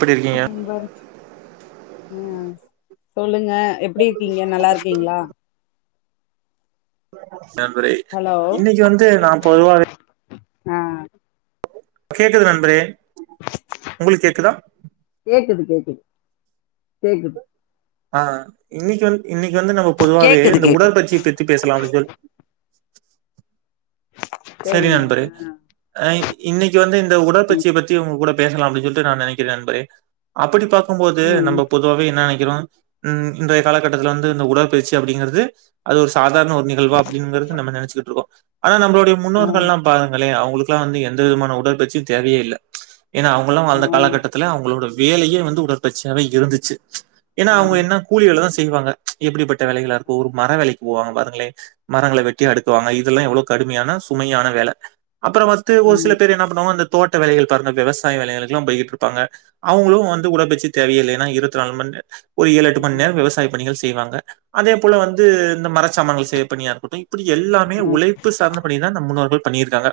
எப்டி இருக்கீங்க நம்போ ம் சொல்லுங்க எப்டி இருக்கீங்க நல்லாருக்கீங்ளா நண்பரே ஹலோ இன்னைக்கு வந்து நா பொதுவாவே ஆ கேக்குது நண்பரே உங்ளுக் கேக்குதா கேக்குது கேக்குது கேக்குது ஆ இன்னிக்கி வந் இன்னக்கி வந்து நம்ம பொதுவாவே கேக்குது இந்த கேக்குது உடற்பயிச்சி பத்தி பேசலா அப்டின் சொல் சரி சேரிங்க நண்பரே ஆ இன்னக்கி வந்து இந்த ம் உடற்பயிற்சிய பத்தி உங்க கூட பேசலா அப்டின் சொல்ட்டு நான் நெனைக்கிற நண்பரே அப்புடி பாக்கும்போது ம் நம்ம பொ துவாவே என்ன நெனைக்கிறோ ம் இந்த காலகட்டத்துல வந்து இந்த உடற்பயிற்சி அப்டிங்கறது அது ஒரு சாதார்ண ஒர் நிகழ்வா அப்டிங்கறது நம்ம நெனச்சிக்கிட்ருக்கோ ஆனா நம்மளுடைய ஆ முன்னோர்கல்லா பாருங்களே அவுங்குளு க்லா வந்து எந்த விதமான உடற்பயிற்சியு தேவையே இல்ல ஏனா அவுங்களா ஆ வாழ்ந்த காலகட்டத்துல அவுங்குளோட வேலயே வந்து உடற்பயிற்சியாவே இருந்துச்சு ஏனா அவுங்க ஆமா என்ன கூலி வேலதா செய்வாங்க எப்புடிப்பட்ட வேலைகளா இருக்கு ஒரு மர வேலைக்கு போவாங்க பாருங்ளே மரங்கள வெட்டி அடுக்குவாங்க இதெல்லா எவுளோ கடுமையான சுமையான வேல அப்புறோ வந்து ஒரு சில ம் பேர் என்ன பண்ணுவாங்க அந்த தோட்ட வேலைகள் பாருங்க விவசாய வேலைகளுக்குலா போய்கிட்ருப்பாங்க அவுங்களு வந்து உடல் பயிற்சி தேவயேயில்ல ஏன்னா இருவத்தி நாலு மண் நே ஒரு ஏழு எட்டு மண் ம் நேரோ விவசாய பணிகள் செய்வாங்க அதே போல வந்து இந்த மரசாமன்கள் செய் பணியா இருக்கட்டு அப்டி எல்லாமே ம் உழைப்பு சார்ந்த பணி தா நம் முன்னோர்கள் பண்ணியிருக்காங்க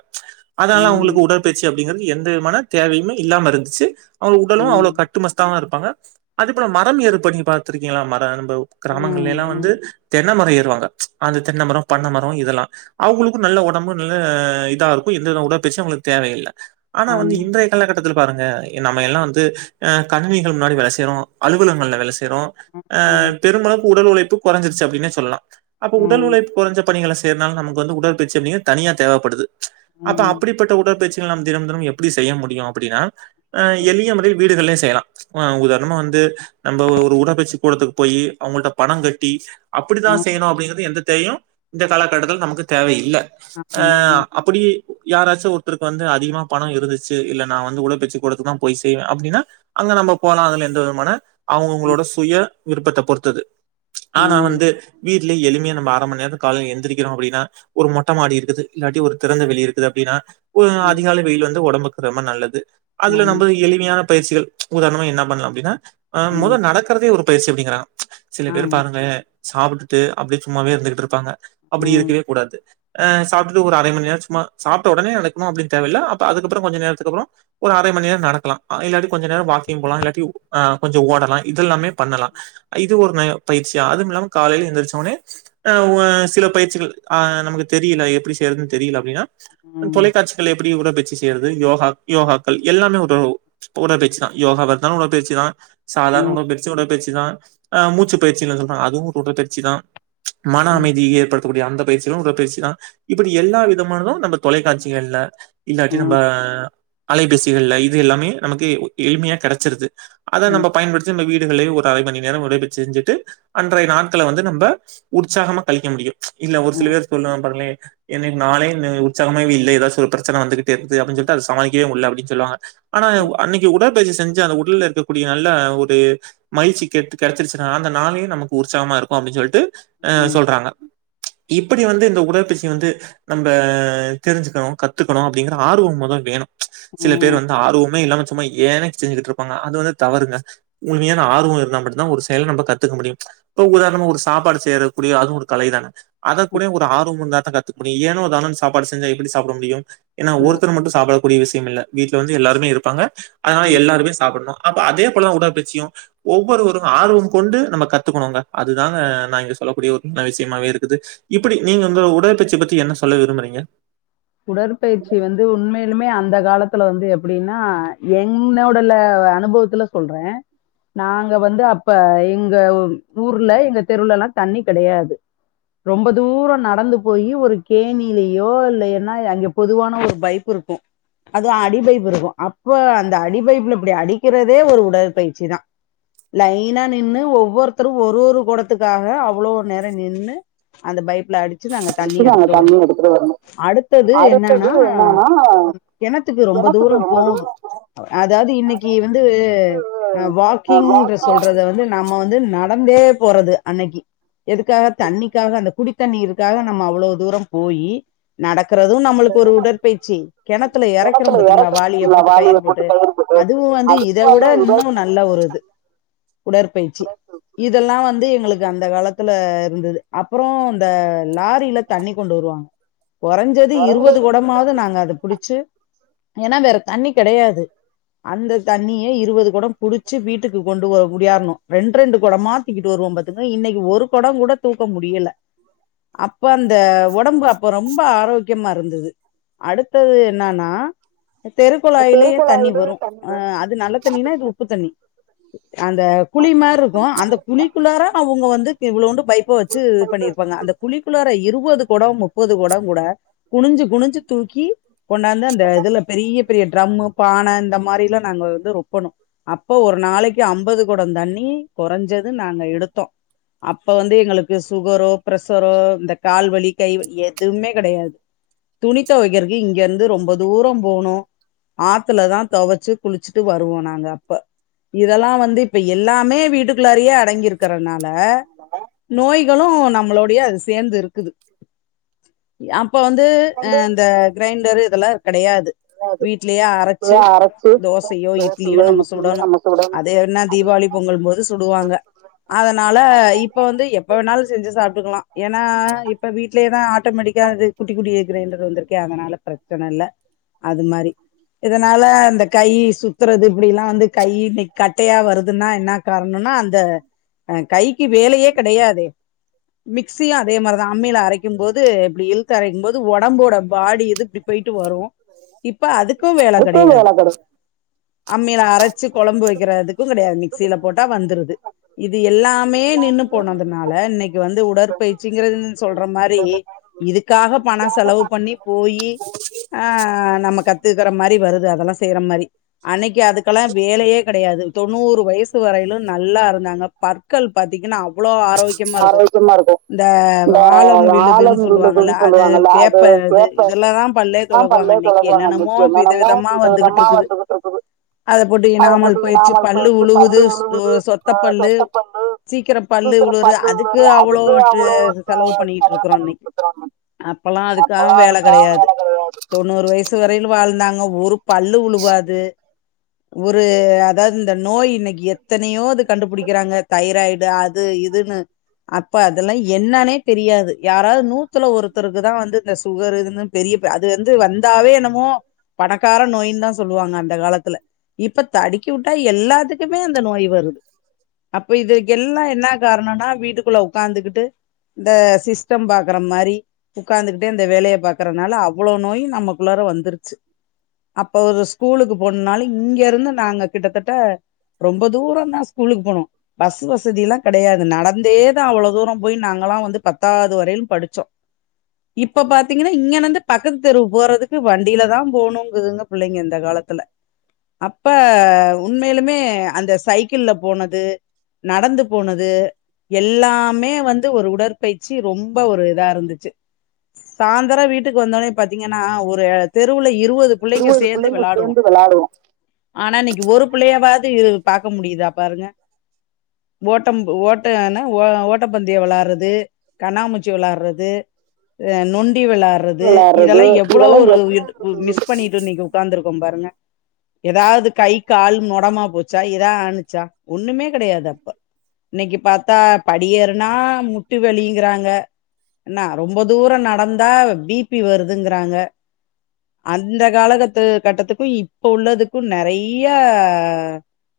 அதனால ம் அவுங்களுக்கு உடற்பயிற்சி அப் டிகறது எந்த விதமான தேவையுமே இல்லாம இருந்துச்சி அவுங்க உடலு அவ்ளோ ம் கட் துமஸ்தாவோ இருப்பாங்க அது போலே மரம் ஏறுபணி பாத்திருக்கீங்களா மரம் பவ் கிராமங்கள்ல ம் எல்லாவந்து ம் தென்னைமரோ ஏறுவாங்க அந்த தென்னைமரோ பண்ணமரோ இதெல்லா அவுங்குளுக்கு நல்ல ஒடம்பு நல்ல இதா இருக்கு எந்தவித உடல் பயிற்சியு அவுங்குளுக்கு தேவயில்ல ஆனா வந்து ஆமா இன்றைய கால கட்டத்துல பாருங்க எ நம்மோ எல்லா வந்து அ கணினிகள் முன்னாடி வேல செய்றோ அலுவலகங்கல்ல வேல செய்றோ ஆ ம் பெருமளப் உடல் உழைப்பு கொரஞ்சுருச்சி அப்டின்னே சொல்லலா அப்போ உடல் உழைப்பு குறைஞ்ச பணிகள செய்ரதுனாலே நமக்கு வந்து உடற்பயிற்சி அப்டிங் தனியா தேவப்படுது அப்ப ம் அப்பிடிப்பட்ட உடற்பயிற்சிகள் நாம் தினம் தினம் எப்புடி செய்ய முடியு அப்டினா ஹ ம் எளிய முறைல வீடுகள்லயு செய்லா ஆ உதாரணமா வந்து நம்ம ஒரு உடற்பயிற்சி கூடத்துக்கு போய் அவுங்கள்ட்ட பணம் கட்டி அப்டித்தா செய்யணு ம் அப்டிங்கிறது எந்த தேவையு இந்த காலகட்டத்துல நமக்கு தேவயில்ல ஆ ஆமா அப்டியே யாராச்சு ஒருத்தருக்கு வந்து அதிகமா பணோ இருந்துச்சு இல்ல நா வந்து உடல் பயிற்சி கூடத்துக்கு தா போய் செய்வே அப்டின்னா அங்க நம்ம போலா அதுல எந்த விதமான அவுங்அவுங்களோட சுய விருப்பத்த பொறுத்தது ஆனா ம் வந்து வீட் இல்ல எளிமையா நம்ம அர மணி நேரோ கால்ல எந்திரிக்குறோ அப்டின்னா ஒரு மொட்டமாடி இருக் இது இல்லாட்டி ஒரு திறந்த வெளி இருக்குது அப்டின்னா ஒரு ம் அதிகால வெளில் வந்து ஒடம்புக்கு ரொம்ப நல்லது அதுல ஆமா நம்ப எளிமையான பயிற்சிகள் உதாரணமா என்ன பண்லா அப்டின்னா ஆ ம் முதோ நடக்கிறதே ஒரு பயிற்சி அப்டிங்கிறா சில பேர் ஆமா பாருங்லே சாப்ட்டுட்டு அப்டியே சும்மாவே இருந்துகிட்டு இருப்பாங்க அப்டி ம் இருக்கவே கூடாது அ சாப்டுட்டு ஒரு அரை மணி நேரோ சும்மா சாப்ட்ட உடனே நடக்கணு அப்டினு தேவல்ல அப்போ அதுக்கப்புறோ கொஞ்சோ நேரத்துக்கு அப்புறோ ஒரு அரை மணி நேரோ நடக்கலா அ இல்லாட்டி கொஞ்ச நேரோ வாக்கிங் போலா இல்லாட்டி ஆஹ் கொஞ்சோ ஓடலா இதெலாமே பண்ணலா இது ஒரு நயோ பயிற்சிதா அதுவு இல்லாம காலைல எந்திரிச்சோனே ஆஹ் ஒ சில பயிற்சிகள் ஆஹ் நமக்கு தெரியல எப்புடி செய்யறதுன்னு தெரியல அப்டின்னா ம் தொலைக்காட்சி மக்கள் எப்டி உடல் பயிற்சி செய்ரது யோகா யோகாக்கள் எல்லாமே உதவு உடற்பயிற்சி தா யோகவா இருந்தாலு உடற்பயிற்சி தா சாதாரண ம் உடல்பயிற்சியு உடல்பயிற்சிதா ஆ மூச்சிபயிற்சினு சொல்றாங்க அதுவு ஒரு உடற்பயிற்சி தா மன ம் அமைதிய ஏற்படுத்தக்கூடிய அந்த பயிற்சியு உடற் பயிற்சி தா இப்டி எல்லா விதமானதோ நம்ம தொலைக்காட்சிகள்ள இல்லாட்டி நம்ப அலைபேசிகள்ல இது எல்லாமே நமக்கு எளிமையா கெடச்சிருது அத ம் நம்ப பயன்படுத்தி நம்ம வீடுகள்லே ஒ அரை மணி நேரோ உடற்பயிற்சி செஞ்சுட்டு அன்றைய நாட்கள வந்து நம்ம உற்சாகமா கழிக்க முடியு இல்ல ஒரு சில ம் பேரு சொல்லுவா பாருங்லே என்னைக்கு நாளே இன்னு உற்சாகமவே இல்ல ஏதாச்சும ஒரு பிரச்சனை வந்துகிட் து அப்டின்னு சொல்லிட்டு சமாளிக்கவே உள்ள அப்டின் சொல்லுவாங்க ஆனா ம் அன்னிக்கு உடற்பயிற்சி செஞ்சு அந்த உடல்ல இருக்கக்கூடிய நல்ல ஒரு மயிழ்சி கடச்சிருச்சினா அந்த நாளே நமக்கு உற்சாகமா இருக்கு அப்டி சொல்ட்டு ஹ ம் சொல்றாங்க இப்டி வந்து இந்த உடற்பயிற்சி வந்து நம்ம தெரிஞ்சுக்கணு கத்துக்கணு அப்டிங்கற ஆர்வோ மொதோ வேணு சில பேர் ம். வந்து ஆர்வமே இல்லாம சும்மா ஏன்னே செஞ்சுக்கிட்டு இருப்பாங்க அது வந்து தவறுங்க உண்மயான ஆர்வோ இருந்தா மட்டுந்தா ஒரு செயல நம்ப கத்துக்க முடியு இப்போ உதாரணமா ஒரு சாப்பாடு செய்யறக்கூடிய அதுவு ஒரு கலைதானே அத ம். கூட ஒரு ஆர்வோ இருந்தா தா கத்துக்க முடியு ஏனோ தானோனு சாப்பாடு செஞ்சா எப்டி சாப்ட முடியு ஏனா ஆ. ஒருத்தர் மட்டு சாப்ல கூடிய விஷயம் இல்ல வீட்டுல வந்து எல்லாருமே இருப்பாங்க அதனால எல்லாருமே சாப்டனு அப்போ அதே போல உடற்பயிற்சியு ஒவ்வொருவரு ஆர்வம் கொண்டு நம்ம கத்துக்கணுங்க அது தாங்க நா இங்க சொல்லக்கூடிய ஒரு விஷ்யமாவே இருக்குது இப்டி நீங்க இந்த உடற்பச்சை பத்தி என்ன சொல்ல விரும்புறீங்க உடற்பயிற்சி வந்து உண்மையிலுமே அந்த காலத்துல வந்து எப்டின்னா என்னோடல அனுபவத் துல சொல்றே நாங்க வந்து அப்ப எங்க ஊர்ல எங்க தெருலல்லா தண்ணி கெடயாது ரொம்ப தூரோ நடந்து போயி ஒரு கேணிலயோ இல்ல எதனா அங்க பொதுவான ஒரு பைப்பு இருக்கு அதுவு அடி பைப்பு இருக்கு அப்ப அந்த அடி பைப்புல இப்டி அடிக்கிறதே ஒரு உடற்பயிற்சி தா லைனா நின்னு ஒவ்வொருத்தரு ஒரு ஒரு குடத்துக்காக அவ்ளோ நேரோ நின்னு அந்த பைப்ல அடிச்சு நாங்க தண்ணி நாங்க எடுத்துட்டு தண்ணி வரணு எடுத்துட்டு வரணும் அடுத் தது என்னன்னா அடுத்தது என்னன்னா கெணத்துக்கு ரொம்ப தூரோ கிணத்துக்கு ரொம்ப போணு தூரம் அதாவ்து இன்னைக்கி அதாவது வந்து அ வாக்கிங்ன்ற வாக்கிங் சொல்றத வந் து நம்ம வந்து நடந்தே போறது அன்னைக்கி எதுக்காக தண்ணிக்காக அந்த குடித்தண்ணீருக்காக நம்ம அவ்ளோ தூரோ போயி நடக் றது நம்ளுக்கு ஏதோ ஒரு நம்மளுக்கு உடற்பயிற்சி கெணத்துல எறைக்கிறோ கிணத்துல பாத்தீங்ளா வாளிய இறக்குறீங்களா போட்டு கயிறு வாளிய போட்டு கயிறு போட்டு அதுவு வந்து இத அதுக்கு விட வந்து இன்னு உதவி நல்ல ஒருது உடற்பயிற்சி இதெல்லா வந்து எங்ளுக்கு அந்த காலத்துல இருந்தது அப்புறோ இந்த லாரில தண்ணி கொண்டு வருவாங்க கொறஞ்சது இருவது இறந்தது கொடமா வது நாங்க அத புடிச்சு ஏனா வேற தண்ணி கெடயாது அந்த தண்ணிய இருவது கொடோ புடிச்சு வீட்டுக்கு கொண்டு ஓடியாற்ணு ரெண்டு ரெண்டு கொடமா தூக்கிட்டு வருவோ பாத்துங்க இன்னைக்கி ஒரு கொட கூட தூக்க முடியல அப்ப அந்த உடம்பு அப்ப ரொம்ப ஆரோக் யமா இருந்தது அடுத்தது என்னன்னா தெருகுழாயிலேயே தண்ணி பெருக்குழாயிலே வரு தண்ணி ஆ வரும் அது நல்ல ம், அது தண்ணின்னா இது உப்பு தண்ணி அந்த குழி அந்த மார் இருக்கு புளி அந்த மாதிரி குழி இருக்கும். குழிகுள்ளாற அவுங்க வந்து இவ்ளோன்டு பைப்ப வச்சு அந்த பண்ணிருப்பாங்க புளி அந்த குழிகுள்ளாற இருபது கொடோமோ முப்பது கொடோ கூட குனிஞ்சு குனிஞ்சு தூக்கி கொண்டாந்து அந்த இதுல பெரிய பெரிய ட்ரம்மு பான இந்த மாரிலா நாங்க வந்து ரொப்பணு அப்போ ஒரு நாளைக்கு அம்பது கொடோ தண்ணி கொறஞ்சது நாங்க எடுத்தோ அப்ப வந்து எங்களுக்கு சுகரோ பிர்ஷரோ இந்த கால்வலி கைவலி எதுமே கெடயாது துணி தொவைக்கிறக்கு இங்க இருந்து ரொம்ப தூரோ போணு ஆத்துல தா தொவச்சு குளிச்சுட்டு வருவோ நாங்க அப்ப இதெலா வந்து இப்ப எல்லாமே வீட்டுக்குள்ளாரயே அடங்கியிருக் குறனால நோய்களு நம்ளோடையே அது சேந்து இருக்குது அப்ப வந்து அ வந்து இந்த கிரைண்டரு இதெல்லா கெடயாது அது வீட்லயே அரச்சு இப்படியே அரைச்சு தோசையோ தோசையோ இட்லியோ நம்ம இட்லியோ சுடணு நம்ம சுடணும் அது என்ன அது தீபாவளி என்ன பொங்கல்ம்போது சுடுவாங்க அதனால இப்ப வந்து எப்ப வேணாலு செஞ்சு சாப்ட்டுக்லா ஏனா இப்ப வீட்லே தா ஆட்டோமேட்டிக் நிக்காது குட்டி குட்டி கிரைண்டர் வந்திருக்கே அதனால பிரச்சன இல்ல அது மாரி இதனால இந்த கை சுத்துறது இப்டி எல்லா வந்து கை நிக் கட்டையா வருதுன்னா என்ன காரணனா அந்த அ கைக்கு வேலயே கெடயாதே மிக்சியு அதே மாரிதா அம்மில அரைக்கும் போது இப்டி இழுத் தரைக்கும்போது ஒடம்போட பாடி இது இப்டி போய்ட்டு வரு இப்ப அது க்கு வேல அதுக்கும் கெடயாது வேலை கிடையாது அம்மில அரச்சு கொழம்பு வைக்றதுக்கு கெடயாது மிக்சியில போட்டா வந்துருது இது எல்லாமே நின்னு போனதுனால இன்னக்கி வந்து உடற்பயிற்சிங்கிறதுன்னு சொல்ற மாரி இதுக்காக பணோ செலவு பண்ணி போயி ஆ நம்ம கத்துக்குற மாரி வருது அதெல்லா செய்ற மாரி அன்னைக்கு அதுக்கெல்லா வேலையே கடையாது தொண்ணூறு வயசு வரையிலு நல்லா இருந்தாங்க பற்கள் பாத்தீங்கன்னா அவ்ளோ ஆரோக்கியமா இருக்கு ஆரோக்கியமா இருக்கு இந்த இந்த ஆழம் விழுதுன்னு ஆலம் சொல்லுவாங்க விழுதுன்னு அது சொல்லுவாங்கல்ல வேப்ப அது வேப்ப இதுல்லதா பல்லே ஆ தொலக்குவாங்க பல்லே இன்னைக்கு தொலக்குவாங்க என்னென்னமோ இன்னைக்கு வித என்னென்னமோ விதமா வித விதமா வந்துகிட்ருக்குது வந்துகிட்டு இருக்குது அத போட்டு அத போட்டு இனாமல் போயிருச்சு இனாமல் பல்லு போயிடுச்சு பல்லு உழுவுது உ விழுகுது சொத்த ஆ பல்லு சொத்த பல்லு சீக்கிரம் பல்லு சீக்கிர உழு பல்லு ந்து விழுது அவ்ளோ அதுக்கு ட்ர அவ்ளோ செலவு பண்ணிட்டுருக்குறோ பண்ணிட்டு இன்னைக்கு இருக்குறாங்க அப்பல்லா அதுக்குலா அப்பல்லா வேல அதுக்காக கெடையாது வேல கெடையாது தொண்ணூறு வயசு வரையில வாழ்ந்தாங்க ஒரு பல்லு உழுவாது ஒரு அதாவது இந்த நோய் இன்னைக்கு எத்தனையோ இது கண்டுபுடிக்கறாங்க தைராய்டு அது இதுன்னு அப்ப அதல்லா என்னனே தெரியாது யாராவது நூ த்துல ஒருத்தருக்குதா வந்து இந்த சுகரு இது பெரிய ப அது வந்து வந்தாவே என்னமோ பணக்கார நோயின் தா சொல்லுவாங்க அந்த காலத்துல இப்ப தடுக்கி உட்டா எல்லாத்துக்குமே அந்த நோய் வருது அப்ப இதுக்கு எல்லா என்ன காரணோன்னா வீட்டுக்குள்ள உக்காந்துகிட்டு இந்த சிஸ்டம் பாக் கற மாரி உக்காந்துகிட்டே இந்த வேலைய பாகறனால அவ்ளோ நோயு நமக்குள்ளார வந்துருச்சு அப்ப ஒரு ஸ்கூலுக்கு போனுனாலு இங்க இருந்து நாங்க கிட்டத்தட்ட ரொம்ப தூரந்தா ஸ்கூலுக்கு போனோ பஸ் வசதில்லாம் கடையாது நடந்தே தா அவ்ளோ தூரம் போய் நாங்கல்லா வந்து பத்தாவது வரையிலு பச்சோ இப்ப பாத்தீங்கன்னா இங்கனந்து பக்கத்து தெருவு போறதுக்கு வண்டியில தா போணுங்குதுங்க புள்ளைங்க இந்த காலத்துல அப்ப உண்மையிலுமே அந்த சைக்கிள்ள போனது நடந்து போனது எல்லாமே வந்து ஒரு உடற்பயிற்சி ரொம்ப ஒரு இதா இருந்துச்சு சாந்தரோ வீட்டுக்கு வந்தோனே பாத்தீங்கன்னா ஒரு தெருவுல இருவது பிள்ளைங்க இருவது சேந்து பிள்ளைங்க வெளாடுவோ வெளாடுவோ ஆனா இன்னைக்கு ஒரு பிள்ளையாவது பாக்க முடியுதா பாருங்க ஓட்டம் ஓட்ட எனா ஓ ஓட்டப்பந்தியோ வெளாடுறது கண்ணாமூச் சி வெளாடுறது அ நொண்டி வெளாடு றது வெளாட்றது இதெல்லா எவ்ளோ இதெல்லா ஒரு எவ்ளோ மிஸ் பண்ணிட்டு நீங்க உக்காந்து இருக்கோ பாருங்க ஏதாவது கை கால் மொடமா போச்சா ஏதா ஆணுச்சா ஒண்ணுமே கடையாது அப்ப இன்னைக்கு பாத்தா படியேறுனா முட்டி வலிங்கிறாங்க என்ன ரொம்ப தூரோ நடந்தா பி பி வருதுங்குறாங்க அந்த காலகத்து கட்டத்துக்கு இப்ப உள்ளதுக்கு நறைய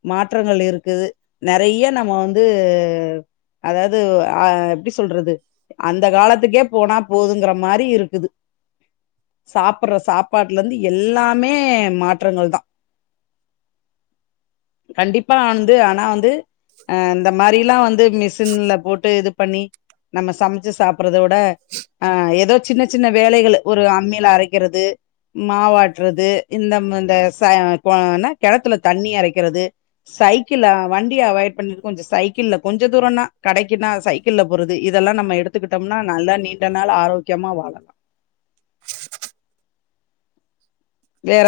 மாற்றங்கள் இருக்குது நறைய நம்ம வந்து அதாவது அ எப்டி சொல்றது அந்த காலத்துக்கே போனா போதுங்கற மாரி இருக்குது சாப்படுற சாப்பாட்டுல இருந்து எல்லாமே மாற்றங்கள் தா கண்டிப்பா வந்து ஆனா வந்து அ இந்த மாரிலா வந்து மிஷின்ல போட்டு இது பண்ணி சமச்சு சாப்பறத விட ஆ ஏதோ சின்ன சின்ன வேலைகள ஒரு அம்மியில அரைக்கிறது மாவாட்டுறது இந்த ம் இந்த ச ச கெணத்துல தண்ணி எரைக்கிறது சைக்கிள் வண்டிய அவாய்ட் பண்ணிரு கொஞ்சோ சைக்கிள்ல கொஞ்ச தூரோனா கடைக்கினா சைக்கிள்ல போறது இதெல்லா நம் ம் எடுத்துக்கிட்டோம்னா நல்ல நீண்ட நாள் ஆரோக்கியமா வாழலா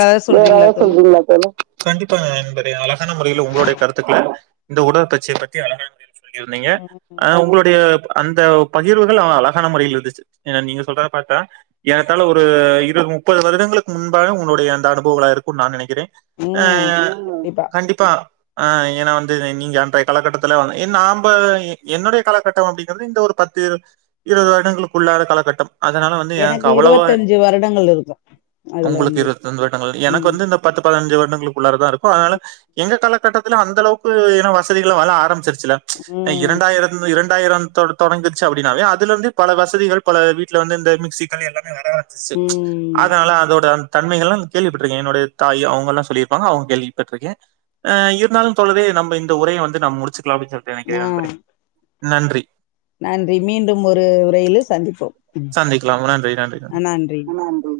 ஏதாவது வேற சொல்றீங்களா எதாவது தோழா சொல்றீங்களா தோழி கண்டிப்பாங்க இந்த மாரி அழகான முறையில உங்களுடைய கருத்துக்கள இந்த உடல் பயிற்சி பத்தி அழகான மு சொல்லிர்ந்தீங்க அ ம் உங்களுடைய அந்த பகிர்வுகள் அழகான முறையில இருந்துச்சு நீங்க சொல்றத பாத்தா ஏறத்தாழ ஒரு இரு முப் முப்பது வருடங்களுக்கு முன்பாக உங்கடைய அந்த அனுபவங்களா இருக்குனு நா நினைக்கிறே ஆ கண்டிப்பா ஆ ஏன்னா வந்து நீங்க அன்றைய காலகட்டத்துல வ என் நாம்ப என்னுடைய காலகட்டோ அப்டிங்கது இந்த ஒரு பத்து இருவது வருடங்களுக்குள்ளான காலகட்டம் அதனால வந்து எனக்கு அவ்வளவா இருவத்தஞ்சு வருடங்கள் இருக்கு அதுல உங்களுக்கு இருந்து இருபத்துஇரண்டு வருடங்கள் எனக்கு ம் வந்து இந்த பத்து பதினஞ்சு வருடங்களுக்கு உள்ளாரதா இருக்கு அதனால எங்க காலகட்டத்துல அந்தளவுக்கு ஏன்னா வசதிகள்ளா வளர ஆரம்பிச்சிருச் சுல்ல ம் இரண்டாயிரம் இரண்டாயிரன் தொட தொடங்குச்சு அப்டின்னாவே அதுல இருந்து பல வசதிகள் பல வீட்ல வந்து இந்த மிக்சிகள் எல்லாமே வர ஆரம்பிச்சுச்சு ம் அதனால அதோட அந்த தன்மைகளு கேள்விப்பட்டுருக்கே என்னுடைய தாய் அவங்கெல்லா சொல்லியிருப்பாங்க அவங்க கேள்விப்பட்ருக்கே ஆ இருந்தாலும் தோழரே நம்ம இந்த உரைய வந்து நம்ம முடிச்சுக்கலா அப்டின்னு சொல்டு நெனைக்கிறே ஆ நண்பரே நன்றி நன்றி மீண்டும் ஒரு உரையிலோ சந்திப்போம் சந்திக்கலாம் நன்றி நன்றி நன்றி நன்றி